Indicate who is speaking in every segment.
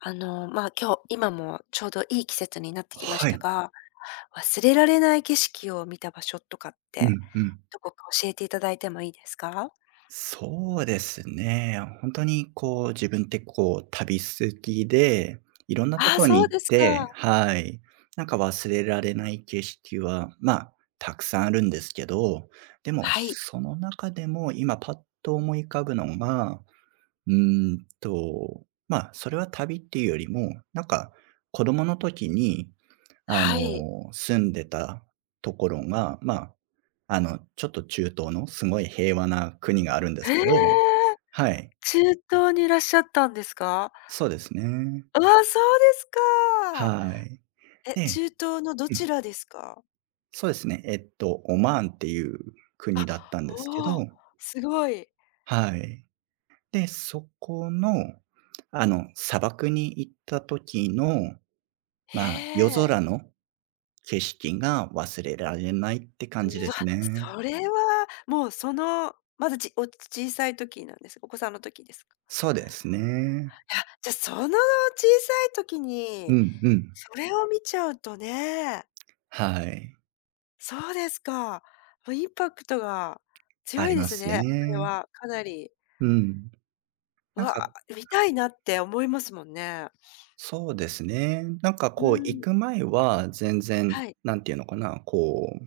Speaker 1: 今日今もちょうどいい季節になってきまし
Speaker 2: はい。
Speaker 1: たが、忘れられない景色を見た場所とかっ
Speaker 2: う
Speaker 1: て、
Speaker 2: んうん。
Speaker 1: どこか教えていただいてもいいですか？
Speaker 2: そうですね。本当にこう、自分ってこう、旅好きで、いろんなと
Speaker 1: ああ、
Speaker 2: ころ
Speaker 1: そ
Speaker 2: に
Speaker 1: う
Speaker 2: 行っ
Speaker 1: ですか。
Speaker 2: て。はい。なんか忘れられない景色は、まあ、たくさんあるんですけど、でも、
Speaker 1: はい、
Speaker 2: その中でも今パッと思い浮かぶのがまあ、それは旅っていうよりも、なんか、子供の時に、あ
Speaker 1: はい。
Speaker 2: の、住んでたところが、まあ、あの、ちょっと中東のすごい平和な国があるんで
Speaker 1: へ
Speaker 2: すけど。
Speaker 1: え、
Speaker 2: はい、
Speaker 1: 中東にいらっしゃったんですか？
Speaker 2: そうですね。
Speaker 1: ああ、そうですか。
Speaker 2: はい。
Speaker 1: え、
Speaker 2: で、
Speaker 1: 中東のど
Speaker 2: うん、
Speaker 1: ちらですか？
Speaker 2: そうですね。オマーンっていう国
Speaker 1: あ、
Speaker 2: だったんですけど。
Speaker 1: おお、すごい。
Speaker 2: はい。で、そこの、あの、砂漠に行った時の、
Speaker 1: へ
Speaker 2: まあ、夜
Speaker 1: え。
Speaker 2: 空の景色が忘れられないって感じ
Speaker 1: う
Speaker 2: で
Speaker 1: わ、
Speaker 2: すね。
Speaker 1: それはもうその、まだ小さい時なんですお子さんの時ですか？
Speaker 2: そうですね。
Speaker 1: いや、じゃ、その小さい時
Speaker 2: う
Speaker 1: に、
Speaker 2: んうん。
Speaker 1: それを見ちゃうとね、
Speaker 2: はい。
Speaker 1: そうですか。もうインパクトが
Speaker 2: あ
Speaker 1: 強
Speaker 2: り
Speaker 1: いで
Speaker 2: ま
Speaker 1: す
Speaker 2: す
Speaker 1: ね、それ
Speaker 2: ね。
Speaker 1: はかなり。
Speaker 2: うん。なん
Speaker 1: わ、
Speaker 2: か、
Speaker 1: 見たいなって思いますもんね。
Speaker 2: そうですね。なんか
Speaker 1: うー
Speaker 2: こう行
Speaker 1: ん、
Speaker 2: く前は全然、
Speaker 1: はい、
Speaker 2: なんていうのかな、こう、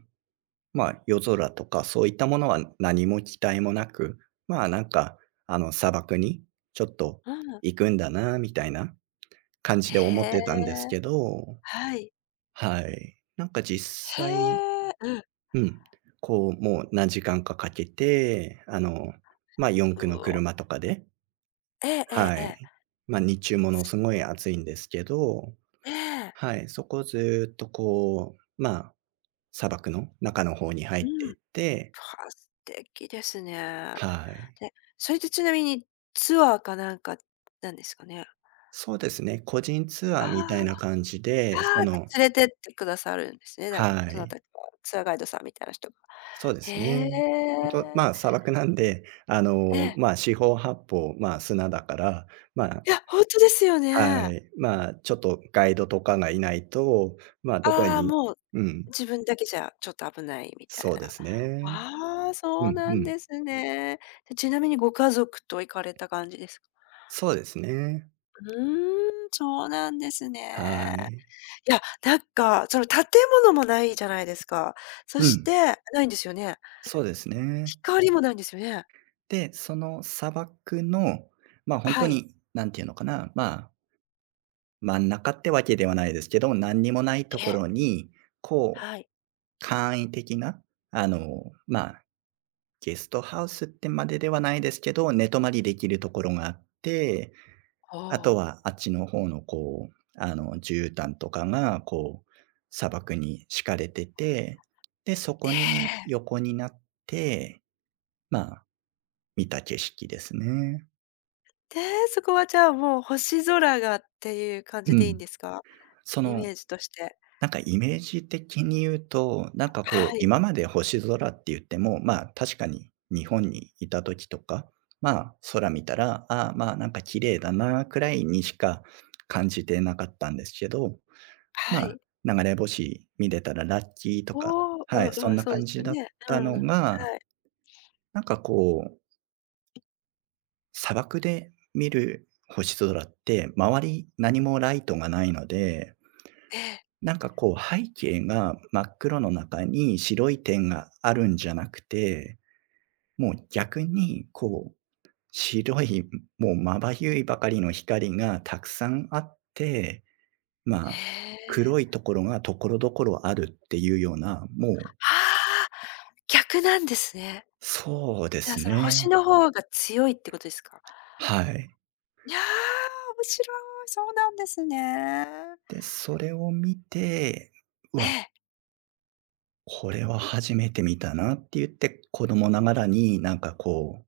Speaker 2: まあ、夜空とかそういったものは何も期待もなく、まあ、なんか、あの、砂漠にちょっと
Speaker 1: うん。
Speaker 2: 行くんだなみたいな感じ
Speaker 1: へ
Speaker 2: で思っ
Speaker 1: え、
Speaker 2: てたんですけど、
Speaker 1: はい。
Speaker 2: はい。なんか実
Speaker 1: へ
Speaker 2: 際、
Speaker 1: え、うん。
Speaker 2: うん。こう、もう何時間かかけて、あの、四
Speaker 1: う
Speaker 2: 駆の
Speaker 1: お、
Speaker 2: 車とかで、
Speaker 1: ええええ
Speaker 2: は
Speaker 1: ええ。
Speaker 2: い。まあ、日中ものすごい暑いんですけど、
Speaker 1: ええ、
Speaker 2: はい、そこをずっとこう、砂漠の中の方に入っ
Speaker 1: う
Speaker 2: て
Speaker 1: ん。
Speaker 2: い
Speaker 1: は
Speaker 2: って。
Speaker 1: あ、素敵ですね。
Speaker 2: はい。
Speaker 1: で、それってちなみにツアーかなんかなんですかね？
Speaker 2: そうですね、個人ツア
Speaker 1: あ
Speaker 2: ーみたいな感じで、
Speaker 1: あ、あ
Speaker 2: そ
Speaker 1: あ、で、
Speaker 2: の、
Speaker 1: 連れてってくださるんですね、だ
Speaker 2: は
Speaker 1: どな
Speaker 2: い、
Speaker 1: たか、ツアーガイドさんみたいな人が。
Speaker 2: そうで
Speaker 1: へ
Speaker 2: すね。本当、
Speaker 1: え。
Speaker 2: 砂漠なんで、あ
Speaker 1: え
Speaker 2: の、
Speaker 1: え。
Speaker 2: 四方八方、砂だから、ま、あ
Speaker 1: いや、ほんとですよ
Speaker 2: は
Speaker 1: ね。
Speaker 2: い。まあ、ちょっとガイドとかがいないと、まあ、どこ
Speaker 1: ああ、
Speaker 2: に、
Speaker 1: もう
Speaker 2: うん、
Speaker 1: 自分だけじゃちょっと危ないみたい
Speaker 2: そうで
Speaker 1: な。
Speaker 2: すね。
Speaker 1: ああ、
Speaker 2: う
Speaker 1: そう
Speaker 2: ん
Speaker 1: な
Speaker 2: う
Speaker 1: ん
Speaker 2: ん。
Speaker 1: ですね。で、ちなみにご家族と行かれた感じですか？
Speaker 2: そうですね。
Speaker 1: うーん、そうなんです
Speaker 2: は
Speaker 1: ね。
Speaker 2: い。
Speaker 1: いや、なんか、その建物もないじゃないですか。そ
Speaker 2: う
Speaker 1: し
Speaker 2: ん、
Speaker 1: てないんですよね。
Speaker 2: そうですね。
Speaker 1: 光もないんですよね。
Speaker 2: で、その砂漠の、まあ、ほん
Speaker 1: は
Speaker 2: と
Speaker 1: い。
Speaker 2: に、なんていうのかな、まあ、真ん中ってわけではないですけど、なんにもないと
Speaker 1: え
Speaker 2: こ
Speaker 1: え、
Speaker 2: ろに、こう、
Speaker 1: はい。
Speaker 2: 簡易的な、あの、まあ、ゲストハウスってまでではないですけど、寝泊まりできるところがあって、
Speaker 1: お
Speaker 2: あと
Speaker 1: お。
Speaker 2: はあっちの方のこう、あの、絨毯とかがこう、砂漠に敷かれてて、で、そ
Speaker 1: え
Speaker 2: こに
Speaker 1: え。
Speaker 2: 横になって、まあ、見た景色ですね。
Speaker 1: で、そこはじゃあ、もう星空がっていう感
Speaker 2: う
Speaker 1: じでいい
Speaker 2: ん。
Speaker 1: んですか？
Speaker 2: そ
Speaker 1: イ
Speaker 2: の、
Speaker 1: メージとして。
Speaker 2: なんかイメージ的に言うと、なんかこう、
Speaker 1: はい、
Speaker 2: 今まで星空って言っても、まあ、確かに日本にいた時とか、まあ、空見たら、ああ、まあ、なんか綺麗だなくらいにしか感じてなかったんですけど、ま
Speaker 1: は
Speaker 2: あ、
Speaker 1: い。
Speaker 2: 流れ星見れたらラッキーと
Speaker 1: お
Speaker 2: か、
Speaker 1: お、う
Speaker 2: は
Speaker 1: ん
Speaker 2: い、そ
Speaker 1: う
Speaker 2: ん
Speaker 1: ん、
Speaker 2: な
Speaker 1: そうで
Speaker 2: 感
Speaker 1: す
Speaker 2: じ
Speaker 1: よ
Speaker 2: だっ
Speaker 1: ね。う
Speaker 2: た
Speaker 1: んうん。
Speaker 2: の
Speaker 1: は
Speaker 2: が、
Speaker 1: い。
Speaker 2: なんかこう、砂漠で見る星空って、周り何もライトがないので、
Speaker 1: ええ。
Speaker 2: なんかこう背景が真っ黒の中に白い点があるんじゃなくて、もう逆にこう、白い、もうまばゆいばかりの光がたくさんあって、まあ、
Speaker 1: へ
Speaker 2: 黒い
Speaker 1: え。
Speaker 2: ところが所々あるっていうような、もう、
Speaker 1: はあ、逆なんですね。
Speaker 2: そうで
Speaker 1: じゃあ、
Speaker 2: す
Speaker 1: その星
Speaker 2: ね。
Speaker 1: の方が強いってことですか？
Speaker 2: はい。
Speaker 1: いやー、面白い、そうなんですね。
Speaker 2: で、それを見て、う
Speaker 1: え
Speaker 2: わ、
Speaker 1: え。
Speaker 2: これは初めて見たなって言って、子供ながらになんかこう、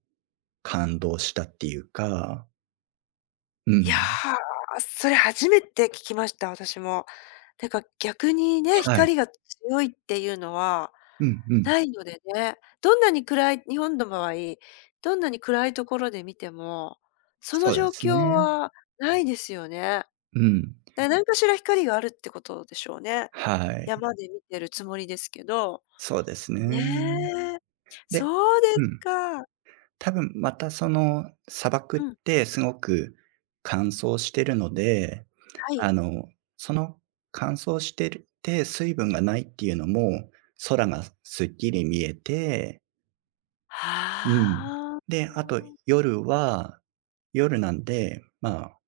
Speaker 2: 感動したっていうか、う
Speaker 1: いや
Speaker 2: ん。
Speaker 1: ー、それ初めて聞きました、私も。てか逆にね、
Speaker 2: はい。
Speaker 1: 光が強いっていうのは
Speaker 2: うんうん。
Speaker 1: ないのでね、どんなに暗い日本の場合、どんなに暗いところで見ても、その
Speaker 2: そうで
Speaker 1: 状
Speaker 2: すね。
Speaker 1: 況はないですよね。
Speaker 2: うん。
Speaker 1: で、何かしら光があるってことでしょうね。
Speaker 2: はい。
Speaker 1: 山で見てるつもりですけど。
Speaker 2: そうです
Speaker 1: ね
Speaker 2: ね。
Speaker 1: え、
Speaker 2: で、
Speaker 1: そうです
Speaker 2: うん。
Speaker 1: か。
Speaker 2: 多分またその砂漠っ
Speaker 1: うん、
Speaker 2: てすごく乾燥してるので、
Speaker 1: はい。
Speaker 2: あの、その乾燥してるて水分がないっていうのも、空がすっきり見えて、うん。
Speaker 1: はあ。
Speaker 2: で、あと夜は、夜なんで、まあ、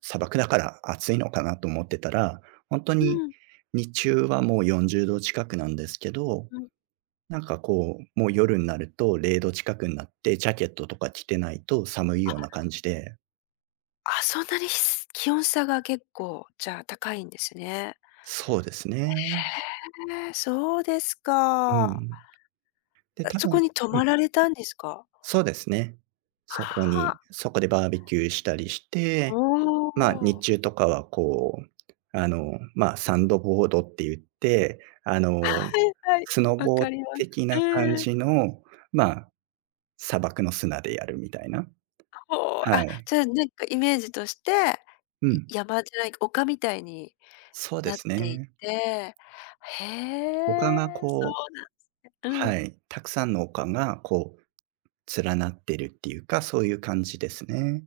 Speaker 2: 砂漠だから暑いのかなと思ってたら、ほんと
Speaker 1: う
Speaker 2: に
Speaker 1: ん、
Speaker 2: 日中はもう40度近くなんですけど、
Speaker 1: うん。
Speaker 2: なんかこう、もう夜になると0度近くになって、ジャケットとか着てないと寒い
Speaker 1: あ、
Speaker 2: ような感じで、
Speaker 1: あ、そんなに気温差が結構、じゃあ高いんですね。
Speaker 2: そうですね。
Speaker 1: へえ、そうです
Speaker 2: う
Speaker 1: か。
Speaker 2: ん。で、
Speaker 1: え、
Speaker 2: 多
Speaker 1: そこ
Speaker 2: 分、
Speaker 1: に泊
Speaker 2: うん、
Speaker 1: まられたんですか？
Speaker 2: そうですね。そこ
Speaker 1: は
Speaker 2: に、
Speaker 1: あ、
Speaker 2: そこでバーベキューしたりして、
Speaker 1: お
Speaker 2: まあ、日
Speaker 1: お。
Speaker 2: 中とかはこう、あの、まあ、サンドボードって言って、あ の、
Speaker 1: はいはい、
Speaker 2: スノ
Speaker 1: わ
Speaker 2: ボ
Speaker 1: かりま
Speaker 2: 的
Speaker 1: す。
Speaker 2: な感
Speaker 1: うん。
Speaker 2: じの、まあ、砂漠の砂でやるみたいな。
Speaker 1: ほう、
Speaker 2: は
Speaker 1: あ、
Speaker 2: い。
Speaker 1: じゃあなんかイメージとして、
Speaker 2: う
Speaker 1: い
Speaker 2: ん。
Speaker 1: 山じゃない丘みたいに
Speaker 2: そうで
Speaker 1: なっ
Speaker 2: す
Speaker 1: てい
Speaker 2: ね。
Speaker 1: て、へ
Speaker 2: 他
Speaker 1: え、
Speaker 2: が
Speaker 1: そ
Speaker 2: こう、
Speaker 1: うなんう
Speaker 2: は
Speaker 1: ん。
Speaker 2: い。たくさんの丘がこう連なってるっていうか、そういう感じですね。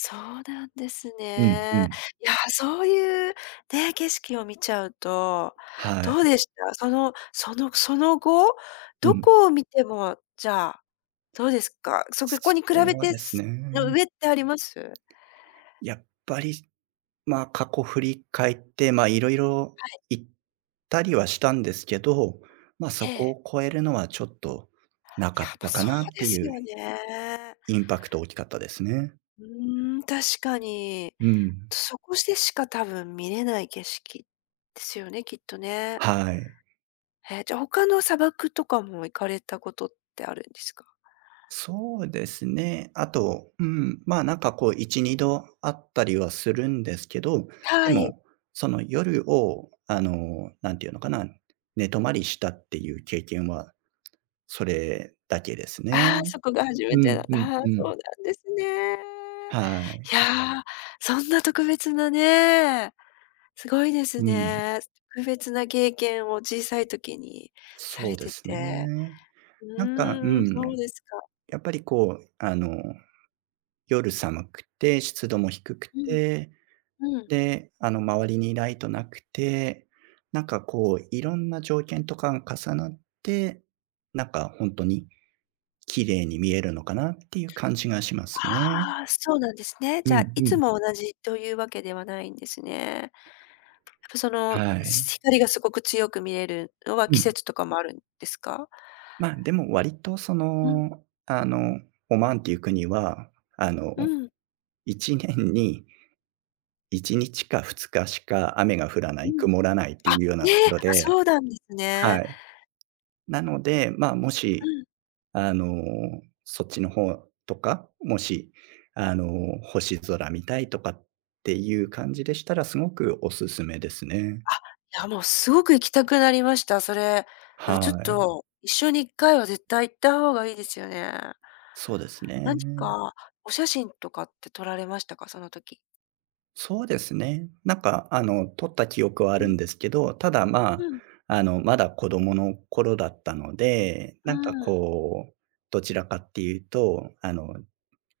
Speaker 1: そうなんです
Speaker 2: うんう
Speaker 1: ね。
Speaker 2: ん。
Speaker 1: いや、そういうね、景色を見ちゃうと、
Speaker 2: は
Speaker 1: ど
Speaker 2: い。
Speaker 1: うでした？そのそのその後、
Speaker 2: う
Speaker 1: ど
Speaker 2: ん。
Speaker 1: こを見ても、じゃあ、どうですか？そこに比べ
Speaker 2: そう
Speaker 1: て、
Speaker 2: です
Speaker 1: の
Speaker 2: ね。
Speaker 1: 上ってあります？
Speaker 2: やっぱり、まあ、過去振り返って、まあ、いろいろ行ったりはしたんですけど、そ
Speaker 1: え
Speaker 2: こを
Speaker 1: え。
Speaker 2: 超えるのはちょっとなか
Speaker 1: や
Speaker 2: っ
Speaker 1: っぱ
Speaker 2: たか
Speaker 1: そ
Speaker 2: なっ
Speaker 1: うで
Speaker 2: て
Speaker 1: す
Speaker 2: いう
Speaker 1: よね。
Speaker 2: インパクト大きかったですね。
Speaker 1: うーん、確かに。
Speaker 2: うん。
Speaker 1: そこしてしか多分見れない景色ですよね、きっとね。
Speaker 2: はい。
Speaker 1: ええ、じゃ、他の砂漠とかも行かれたことってあるんですか？
Speaker 2: そうですね。あと、うん、まあ、なんかこう1、2度あったりはするんですけど、で
Speaker 1: はい。
Speaker 2: も、その夜を、あの、なんていうのかな、寝泊まりしたっていう経験はそれだけですね。
Speaker 1: ああ、そこが初
Speaker 2: う
Speaker 1: めてだっ
Speaker 2: んう
Speaker 1: た。
Speaker 2: ん
Speaker 1: ああ、
Speaker 2: う
Speaker 1: そう
Speaker 2: ん。
Speaker 1: なんですね。
Speaker 2: はい。
Speaker 1: いや、そんな特別なね、すごいです
Speaker 2: うん。
Speaker 1: ね。特別な経験を小さい時にさ
Speaker 2: そう
Speaker 1: れ
Speaker 2: で
Speaker 1: て
Speaker 2: す
Speaker 1: て。
Speaker 2: ね。
Speaker 1: う
Speaker 2: なんか、う
Speaker 1: ーん、
Speaker 2: ん、
Speaker 1: そうですか。
Speaker 2: やっぱりこう、あの、夜寒くて、湿度も低く
Speaker 1: うん、
Speaker 2: て、
Speaker 1: うん。
Speaker 2: で、あの、周りにライトなくて、なんかこう、いろんな条件とかが重なって、なんか本当に綺麗に見えるのかなっていう感じがしますね。
Speaker 1: ああ、そうなんですね。
Speaker 2: う
Speaker 1: じゃあ、
Speaker 2: ん
Speaker 1: い
Speaker 2: う
Speaker 1: つ
Speaker 2: ん。
Speaker 1: も同じというわけではないんですね。やっぱその、
Speaker 2: はい。
Speaker 1: 光がすごく強く見えるのは
Speaker 2: う
Speaker 1: 季
Speaker 2: ん。
Speaker 1: 節とかもあるんですか？
Speaker 2: まあ、でも割とそ
Speaker 1: うん、
Speaker 2: の、あの、オマーンっていう国は、あの、
Speaker 1: うん、
Speaker 2: 1年に1日か2日しか雨が降らな
Speaker 1: う
Speaker 2: い、
Speaker 1: ん。
Speaker 2: 曇らないってい
Speaker 1: あ、
Speaker 2: うような
Speaker 1: え
Speaker 2: とこ
Speaker 1: え、
Speaker 2: ろ
Speaker 1: あ、
Speaker 2: で、
Speaker 1: そうなんです
Speaker 2: は
Speaker 1: ね。
Speaker 2: い。なので、まあ、も
Speaker 1: う
Speaker 2: し
Speaker 1: ん。
Speaker 2: あの、そっちの方とか、もし、あの、星空見たいとかっていう感じでしたら、すごくおすすめですね。
Speaker 1: あ、いや、もうすごく行きたくなりました、それ。い
Speaker 2: は
Speaker 1: や、ちょっ
Speaker 2: い。
Speaker 1: と、一緒に一回は絶対行った方がいいですよね。
Speaker 2: そうですね。
Speaker 1: 何か、お写真とかって撮られましたか？その時。
Speaker 2: そうですね。なんか、あの、撮った記憶はあ
Speaker 1: う
Speaker 2: るん
Speaker 1: ん、
Speaker 2: ですけど、ただ、まあ、
Speaker 1: うん、
Speaker 2: あの、まだ子供の頃だったので、
Speaker 1: う
Speaker 2: なんか
Speaker 1: ん。
Speaker 2: こう、どちらかっていうと、あの、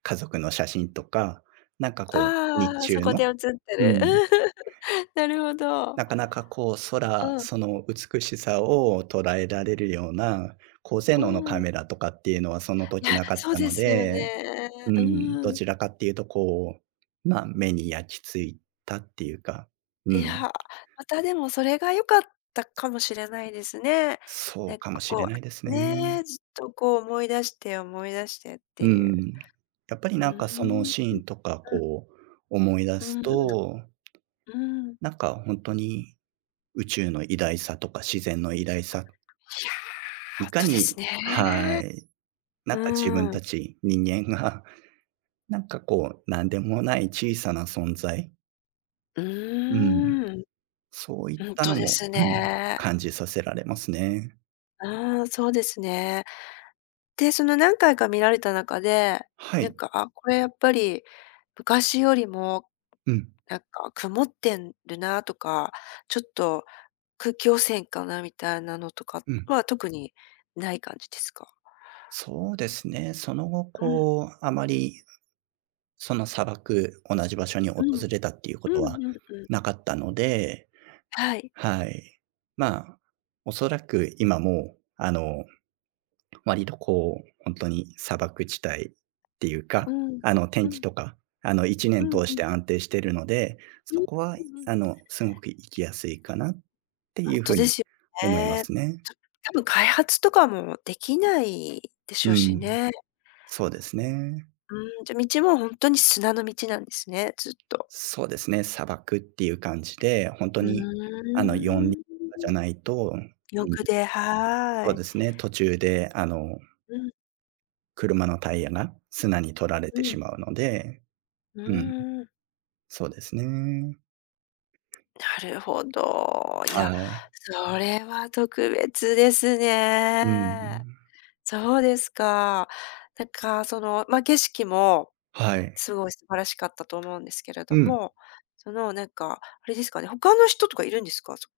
Speaker 2: 家族の写真とか、なんかこう、日
Speaker 1: ああ、そ
Speaker 2: 中
Speaker 1: こ
Speaker 2: の、
Speaker 1: で写って
Speaker 2: う
Speaker 1: る。
Speaker 2: ん。
Speaker 1: なるほど。
Speaker 2: なかなかこう
Speaker 1: う
Speaker 2: 空、
Speaker 1: ん、
Speaker 2: その美しさを捉えられるような、高性
Speaker 1: う
Speaker 2: 能のカ
Speaker 1: ん。
Speaker 2: メラとかっていうのはその
Speaker 1: い
Speaker 2: 時
Speaker 1: や、
Speaker 2: なかっ
Speaker 1: そう
Speaker 2: た
Speaker 1: で
Speaker 2: の
Speaker 1: すよ
Speaker 2: で、
Speaker 1: ね。
Speaker 2: うん、ど
Speaker 1: うん。
Speaker 2: ちらかっていうとこう、目に焼き付いたっていうか、う
Speaker 1: い
Speaker 2: ん、
Speaker 1: や、またでもそれが良かったかもしれないですね。
Speaker 2: そ
Speaker 1: な
Speaker 2: う
Speaker 1: んか
Speaker 2: かもしれ
Speaker 1: こ
Speaker 2: ないです
Speaker 1: う、
Speaker 2: ね。
Speaker 1: ね、ずっとこう思い出して思い出してっ
Speaker 2: う
Speaker 1: ていう。
Speaker 2: ん。やっぱり
Speaker 1: う
Speaker 2: なんかその
Speaker 1: ー
Speaker 2: シ
Speaker 1: ん。
Speaker 2: ーンとかこう思い出
Speaker 1: う
Speaker 2: す
Speaker 1: ん、うん
Speaker 2: と、
Speaker 1: うん、うん。いや、
Speaker 2: なんか本当に宇宙の偉大さとか自然の偉大さ、
Speaker 1: ほん
Speaker 2: いか
Speaker 1: とで
Speaker 2: に、
Speaker 1: す
Speaker 2: は
Speaker 1: ね。
Speaker 2: い。なんか自分
Speaker 1: うん。
Speaker 2: たち人間が、なんかこう、なんでもない小さな存在、
Speaker 1: う
Speaker 2: うん、
Speaker 1: ーん、
Speaker 2: そういっ
Speaker 1: ほん
Speaker 2: た
Speaker 1: と
Speaker 2: の
Speaker 1: で
Speaker 2: も、
Speaker 1: す
Speaker 2: うん、
Speaker 1: ね。
Speaker 2: 感じさせられますね。
Speaker 1: うん、そうですね。で、その何回か見られた中で、
Speaker 2: は
Speaker 1: な
Speaker 2: い。
Speaker 1: んか、あ、これやっぱり昔よりも
Speaker 2: うん、
Speaker 1: なんか曇ってるなとか、ちょっと空気汚染かなみたいなのとか
Speaker 2: うん。
Speaker 1: は特にない感じですか？
Speaker 2: そうですね。その後、
Speaker 1: うん、
Speaker 2: こう、あまりその砂漠、同じ場所に訪
Speaker 1: うん、
Speaker 2: れたっていうこと
Speaker 1: うん
Speaker 2: は
Speaker 1: うんうん。
Speaker 2: なかったので、
Speaker 1: はい。
Speaker 2: はい。まあ、おそらく今もう、あの、割とこう、本当に砂漠地帯っていう
Speaker 1: う
Speaker 2: か、
Speaker 1: ん。
Speaker 2: あの、天
Speaker 1: う
Speaker 2: 気
Speaker 1: ん。
Speaker 2: とか、あの、1
Speaker 1: う
Speaker 2: 年
Speaker 1: ん
Speaker 2: 通
Speaker 1: う
Speaker 2: し
Speaker 1: ん。
Speaker 2: て安定してるので、
Speaker 1: うん、
Speaker 2: そこは、
Speaker 1: うんうん。
Speaker 2: あの、すごく行きやすいかなって
Speaker 1: ほ
Speaker 2: い
Speaker 1: ん
Speaker 2: うふ
Speaker 1: と
Speaker 2: う
Speaker 1: で
Speaker 2: に
Speaker 1: すよ
Speaker 2: 思いま
Speaker 1: ね。
Speaker 2: すね。
Speaker 1: ちょ多分開発とかもできないでし
Speaker 2: う
Speaker 1: ょうし
Speaker 2: ん、
Speaker 1: ね。
Speaker 2: そうですね。
Speaker 1: うん、じゃ、道もほんとに砂の道なんですね、ずっと。
Speaker 2: そうですね、砂漠っていう感じで、本当
Speaker 1: う
Speaker 2: に、あの、4輪と
Speaker 1: ーん。
Speaker 2: かじゃないと、うん、
Speaker 1: よくで、は
Speaker 2: そう
Speaker 1: い。
Speaker 2: ですね、途中で、あの、
Speaker 1: うん、
Speaker 2: 車のタイヤが砂に取られ
Speaker 1: う
Speaker 2: てし
Speaker 1: ん。
Speaker 2: まうので、
Speaker 1: う
Speaker 2: うん、
Speaker 1: ーん。
Speaker 2: そうですね。
Speaker 1: なるほど。いや、
Speaker 2: はい。
Speaker 1: それは特別です
Speaker 2: う
Speaker 1: ね。
Speaker 2: ん。
Speaker 1: そうですか。なんかその、まあ、景色も
Speaker 2: はい。
Speaker 1: すごい素晴らしかったと思うんですけれ
Speaker 2: う
Speaker 1: ど
Speaker 2: ん。
Speaker 1: も、そのなんか、あれですかね、他の人とかいるんですか？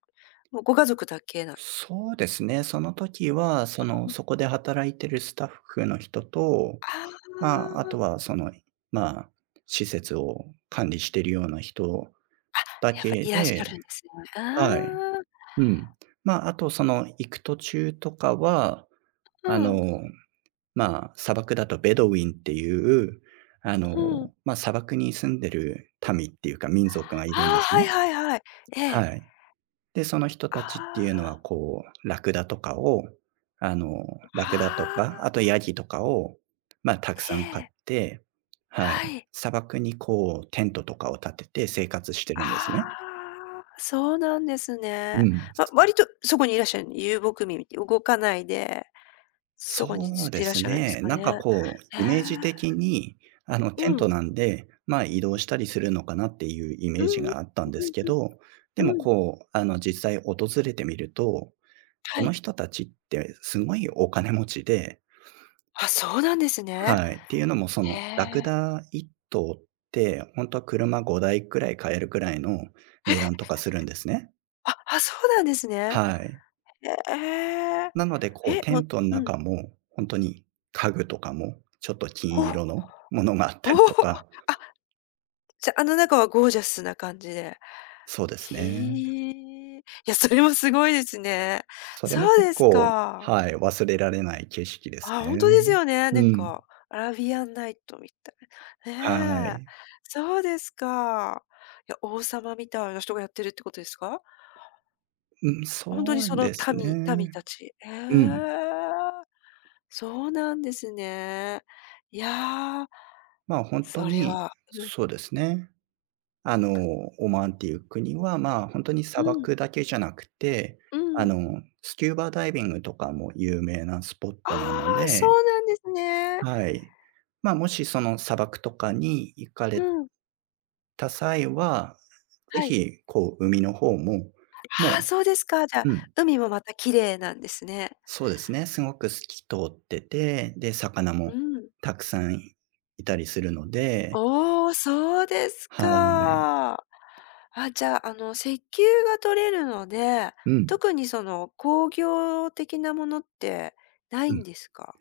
Speaker 1: もうご家族だけなんです
Speaker 2: そうですね。その時は、そ
Speaker 1: か？
Speaker 2: の、
Speaker 1: うん。
Speaker 2: そこで働いてるスタッフの人と、
Speaker 1: あ
Speaker 2: ま
Speaker 1: あ、
Speaker 2: あ、あとはその、まあ、施設を管理しているような人だ
Speaker 1: やっぱ
Speaker 2: け
Speaker 1: いらっしゃ
Speaker 2: で、
Speaker 1: るんですね。
Speaker 2: はい。
Speaker 1: ああ、
Speaker 2: うん。まあ、あとその行く途中とかは、あ
Speaker 1: うん、
Speaker 2: の、まあ、砂漠だとベドウィンっていう、あの、
Speaker 1: うん。
Speaker 2: まあ、砂漠に住んでる民っていうか民族がい
Speaker 1: あ
Speaker 2: るんで
Speaker 1: あ、
Speaker 2: す
Speaker 1: はい
Speaker 2: ね。
Speaker 1: はいはい。ええ。
Speaker 2: はい。で、その人
Speaker 1: あ
Speaker 2: たちっていうのは、
Speaker 1: あ、
Speaker 2: こう、ラクダとかを、あの、ラクダと
Speaker 1: あ
Speaker 2: か、あと
Speaker 1: あ、
Speaker 2: ヤギとかを、まあ、たく
Speaker 1: え
Speaker 2: さん飼っ
Speaker 1: え、
Speaker 2: て、は
Speaker 1: は
Speaker 2: い、
Speaker 1: い。
Speaker 2: 砂漠にこうテントとかを建てて生活してるんですね。
Speaker 1: ああ、そうなんです
Speaker 2: う
Speaker 1: ね。
Speaker 2: ん。
Speaker 1: 割とそこにいらっしゃる、遊牧民って動かないで、そ
Speaker 2: そ
Speaker 1: こにずっ
Speaker 2: う
Speaker 1: と
Speaker 2: で
Speaker 1: いらっ
Speaker 2: す
Speaker 1: しゃるんです
Speaker 2: ね。
Speaker 1: か
Speaker 2: なんか
Speaker 1: ね。
Speaker 2: こう、
Speaker 1: へえ。
Speaker 2: イメージ的に、あの、
Speaker 1: う
Speaker 2: テント
Speaker 1: ん。
Speaker 2: なんで、まあ、移動したりするのかなっていうイ
Speaker 1: う
Speaker 2: メージ
Speaker 1: んうん。
Speaker 2: があったんで
Speaker 1: う
Speaker 2: す
Speaker 1: ん
Speaker 2: けど、で
Speaker 1: うんう
Speaker 2: も
Speaker 1: ん。
Speaker 2: こう、あの、実際訪れてみると、そ
Speaker 1: は
Speaker 2: の
Speaker 1: い。
Speaker 2: 人たちってすごいお金持ちで、
Speaker 1: あ、そうなんですね。
Speaker 2: はい。っていうのも、そ
Speaker 1: へ
Speaker 2: の、ラク
Speaker 1: え。
Speaker 2: ダ1頭って、本当は車5台くらい買えるくらいの値段とかするんですね。
Speaker 1: あ、あ、そうなんですね。
Speaker 2: はい。
Speaker 1: へえ。
Speaker 2: なので、こう、
Speaker 1: え、
Speaker 2: テ
Speaker 1: もう
Speaker 2: ントの
Speaker 1: うん。
Speaker 2: 中も、本当に家具とかも、ちょっと金
Speaker 1: ほ
Speaker 2: 色のものがあっ
Speaker 1: お
Speaker 2: た
Speaker 1: お。
Speaker 2: りとか、
Speaker 1: あ、じゃ、あの中はゴージャスな感じで。
Speaker 2: そうです
Speaker 1: へ
Speaker 2: ね。
Speaker 1: え。いや、それもすごいですね。
Speaker 2: それ
Speaker 1: そ
Speaker 2: も
Speaker 1: う
Speaker 2: 結
Speaker 1: です
Speaker 2: 構、
Speaker 1: か。
Speaker 2: はい、忘れられない景色です
Speaker 1: あ、本当です
Speaker 2: ね。
Speaker 1: よね。な
Speaker 2: う
Speaker 1: ん
Speaker 2: ん。
Speaker 1: か、アラビアンナイトみたい
Speaker 2: は
Speaker 1: な。ねえ。
Speaker 2: い。
Speaker 1: そうですか。いや、王様みたいな人がやってるってことですか？
Speaker 2: うん、
Speaker 1: 本当に
Speaker 2: そ
Speaker 1: そ
Speaker 2: う
Speaker 1: の
Speaker 2: です
Speaker 1: 民
Speaker 2: ね。
Speaker 1: たち。え
Speaker 2: うん。
Speaker 1: え。そうなんですね。いやー、
Speaker 2: まあ、本当
Speaker 1: それ
Speaker 2: に、
Speaker 1: はうん、
Speaker 2: そうですね。あの、オマーンっていう国は、まあ、本当に
Speaker 1: う
Speaker 2: 砂
Speaker 1: ん、
Speaker 2: 漠だけじゃなくて、
Speaker 1: う
Speaker 2: あ
Speaker 1: ん。
Speaker 2: の、スキューバダイビングとかも有名なスポッ
Speaker 1: ああ、
Speaker 2: トなので、
Speaker 1: そうなんですね。
Speaker 2: はい。まあ、もしその砂漠とかに行か
Speaker 1: う
Speaker 2: れ
Speaker 1: ん、
Speaker 2: た際は、ぜ
Speaker 1: はい。
Speaker 2: ひ、こう、海の方も、
Speaker 1: あ
Speaker 2: も
Speaker 1: あ、そうですか。じゃあ、
Speaker 2: う、うん、
Speaker 1: 海もまた綺麗なんですね。
Speaker 2: そうですね、すごく透き通ってて、で、魚も
Speaker 1: うん。
Speaker 2: たくさんいたりするので、
Speaker 1: おお、そうです
Speaker 2: はい。
Speaker 1: か。あ、じゃあ、あの、石油が取れるので、
Speaker 2: うん。
Speaker 1: 特にその工業的なものってな
Speaker 2: う
Speaker 1: い
Speaker 2: ん。
Speaker 1: んですか？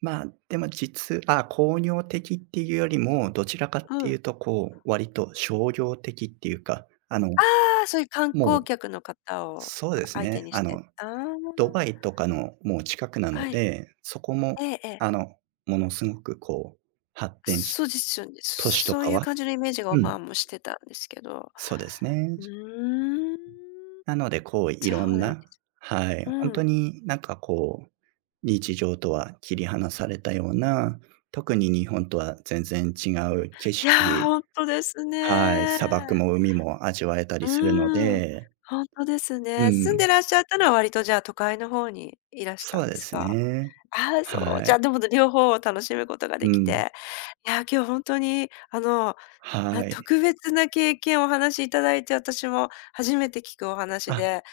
Speaker 2: まあ、でも実、あ、工業的っていうよりも、どちらかっ
Speaker 1: う
Speaker 2: てい
Speaker 1: ん。
Speaker 2: うとこう、割と商業的っていうか、あの、
Speaker 1: ああ、そういう観
Speaker 2: も
Speaker 1: 光
Speaker 2: う、
Speaker 1: 客の方を
Speaker 2: そうです
Speaker 1: 相手
Speaker 2: ね、
Speaker 1: にし
Speaker 2: あ
Speaker 1: て。
Speaker 2: の、
Speaker 1: ああ、
Speaker 2: ドバイとかのもう近くなの
Speaker 1: はい。
Speaker 2: で、そこも、
Speaker 1: ええええ。
Speaker 2: あの、ものすごくこう、発展し
Speaker 1: そうですよね。
Speaker 2: 都市
Speaker 1: そ
Speaker 2: と
Speaker 1: そう
Speaker 2: か
Speaker 1: いう
Speaker 2: は、
Speaker 1: 感じのイメージが、
Speaker 2: う
Speaker 1: ま
Speaker 2: ん、
Speaker 1: あ、もうしてたんですけど。
Speaker 2: そうですね。
Speaker 1: うーん、
Speaker 2: なので、こう、い
Speaker 1: そ
Speaker 2: ろ
Speaker 1: う
Speaker 2: ん
Speaker 1: なんで
Speaker 2: な、
Speaker 1: す。
Speaker 2: はい、
Speaker 1: う
Speaker 2: 本当
Speaker 1: ん。
Speaker 2: になんかこう、日常とは切り離されたような、特に日本とは全然違う景
Speaker 1: い
Speaker 2: 色、
Speaker 1: や、ほんとです
Speaker 2: はい、砂漠
Speaker 1: ね。
Speaker 2: も海も味わえたり
Speaker 1: う
Speaker 2: するの
Speaker 1: ーん、
Speaker 2: で、
Speaker 1: ほんとです
Speaker 2: う
Speaker 1: ね。住ん
Speaker 2: ん、
Speaker 1: でらっしゃったのは割とじゃあ都会の方にいらした
Speaker 2: そ
Speaker 1: ん
Speaker 2: う
Speaker 1: で
Speaker 2: で
Speaker 1: す
Speaker 2: す
Speaker 1: か？
Speaker 2: ね。
Speaker 1: ああ、そう、
Speaker 2: は
Speaker 1: じ
Speaker 2: い、
Speaker 1: ゃあ、でも両方を楽しむことが
Speaker 2: う
Speaker 1: でき
Speaker 2: ん、
Speaker 1: て、いや、今日ほんとにあの、
Speaker 2: はい。
Speaker 1: 特別な経験をお話しいただいて、私も初めて聞くお話
Speaker 2: あ、
Speaker 1: で、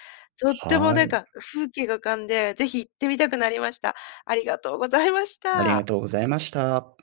Speaker 1: とっても
Speaker 2: は
Speaker 1: なん
Speaker 2: い、
Speaker 1: か風景が浮かんで、ぜひ行ってみたくなりました。ありがとうございまし
Speaker 2: ありが
Speaker 1: た。
Speaker 2: とうございました。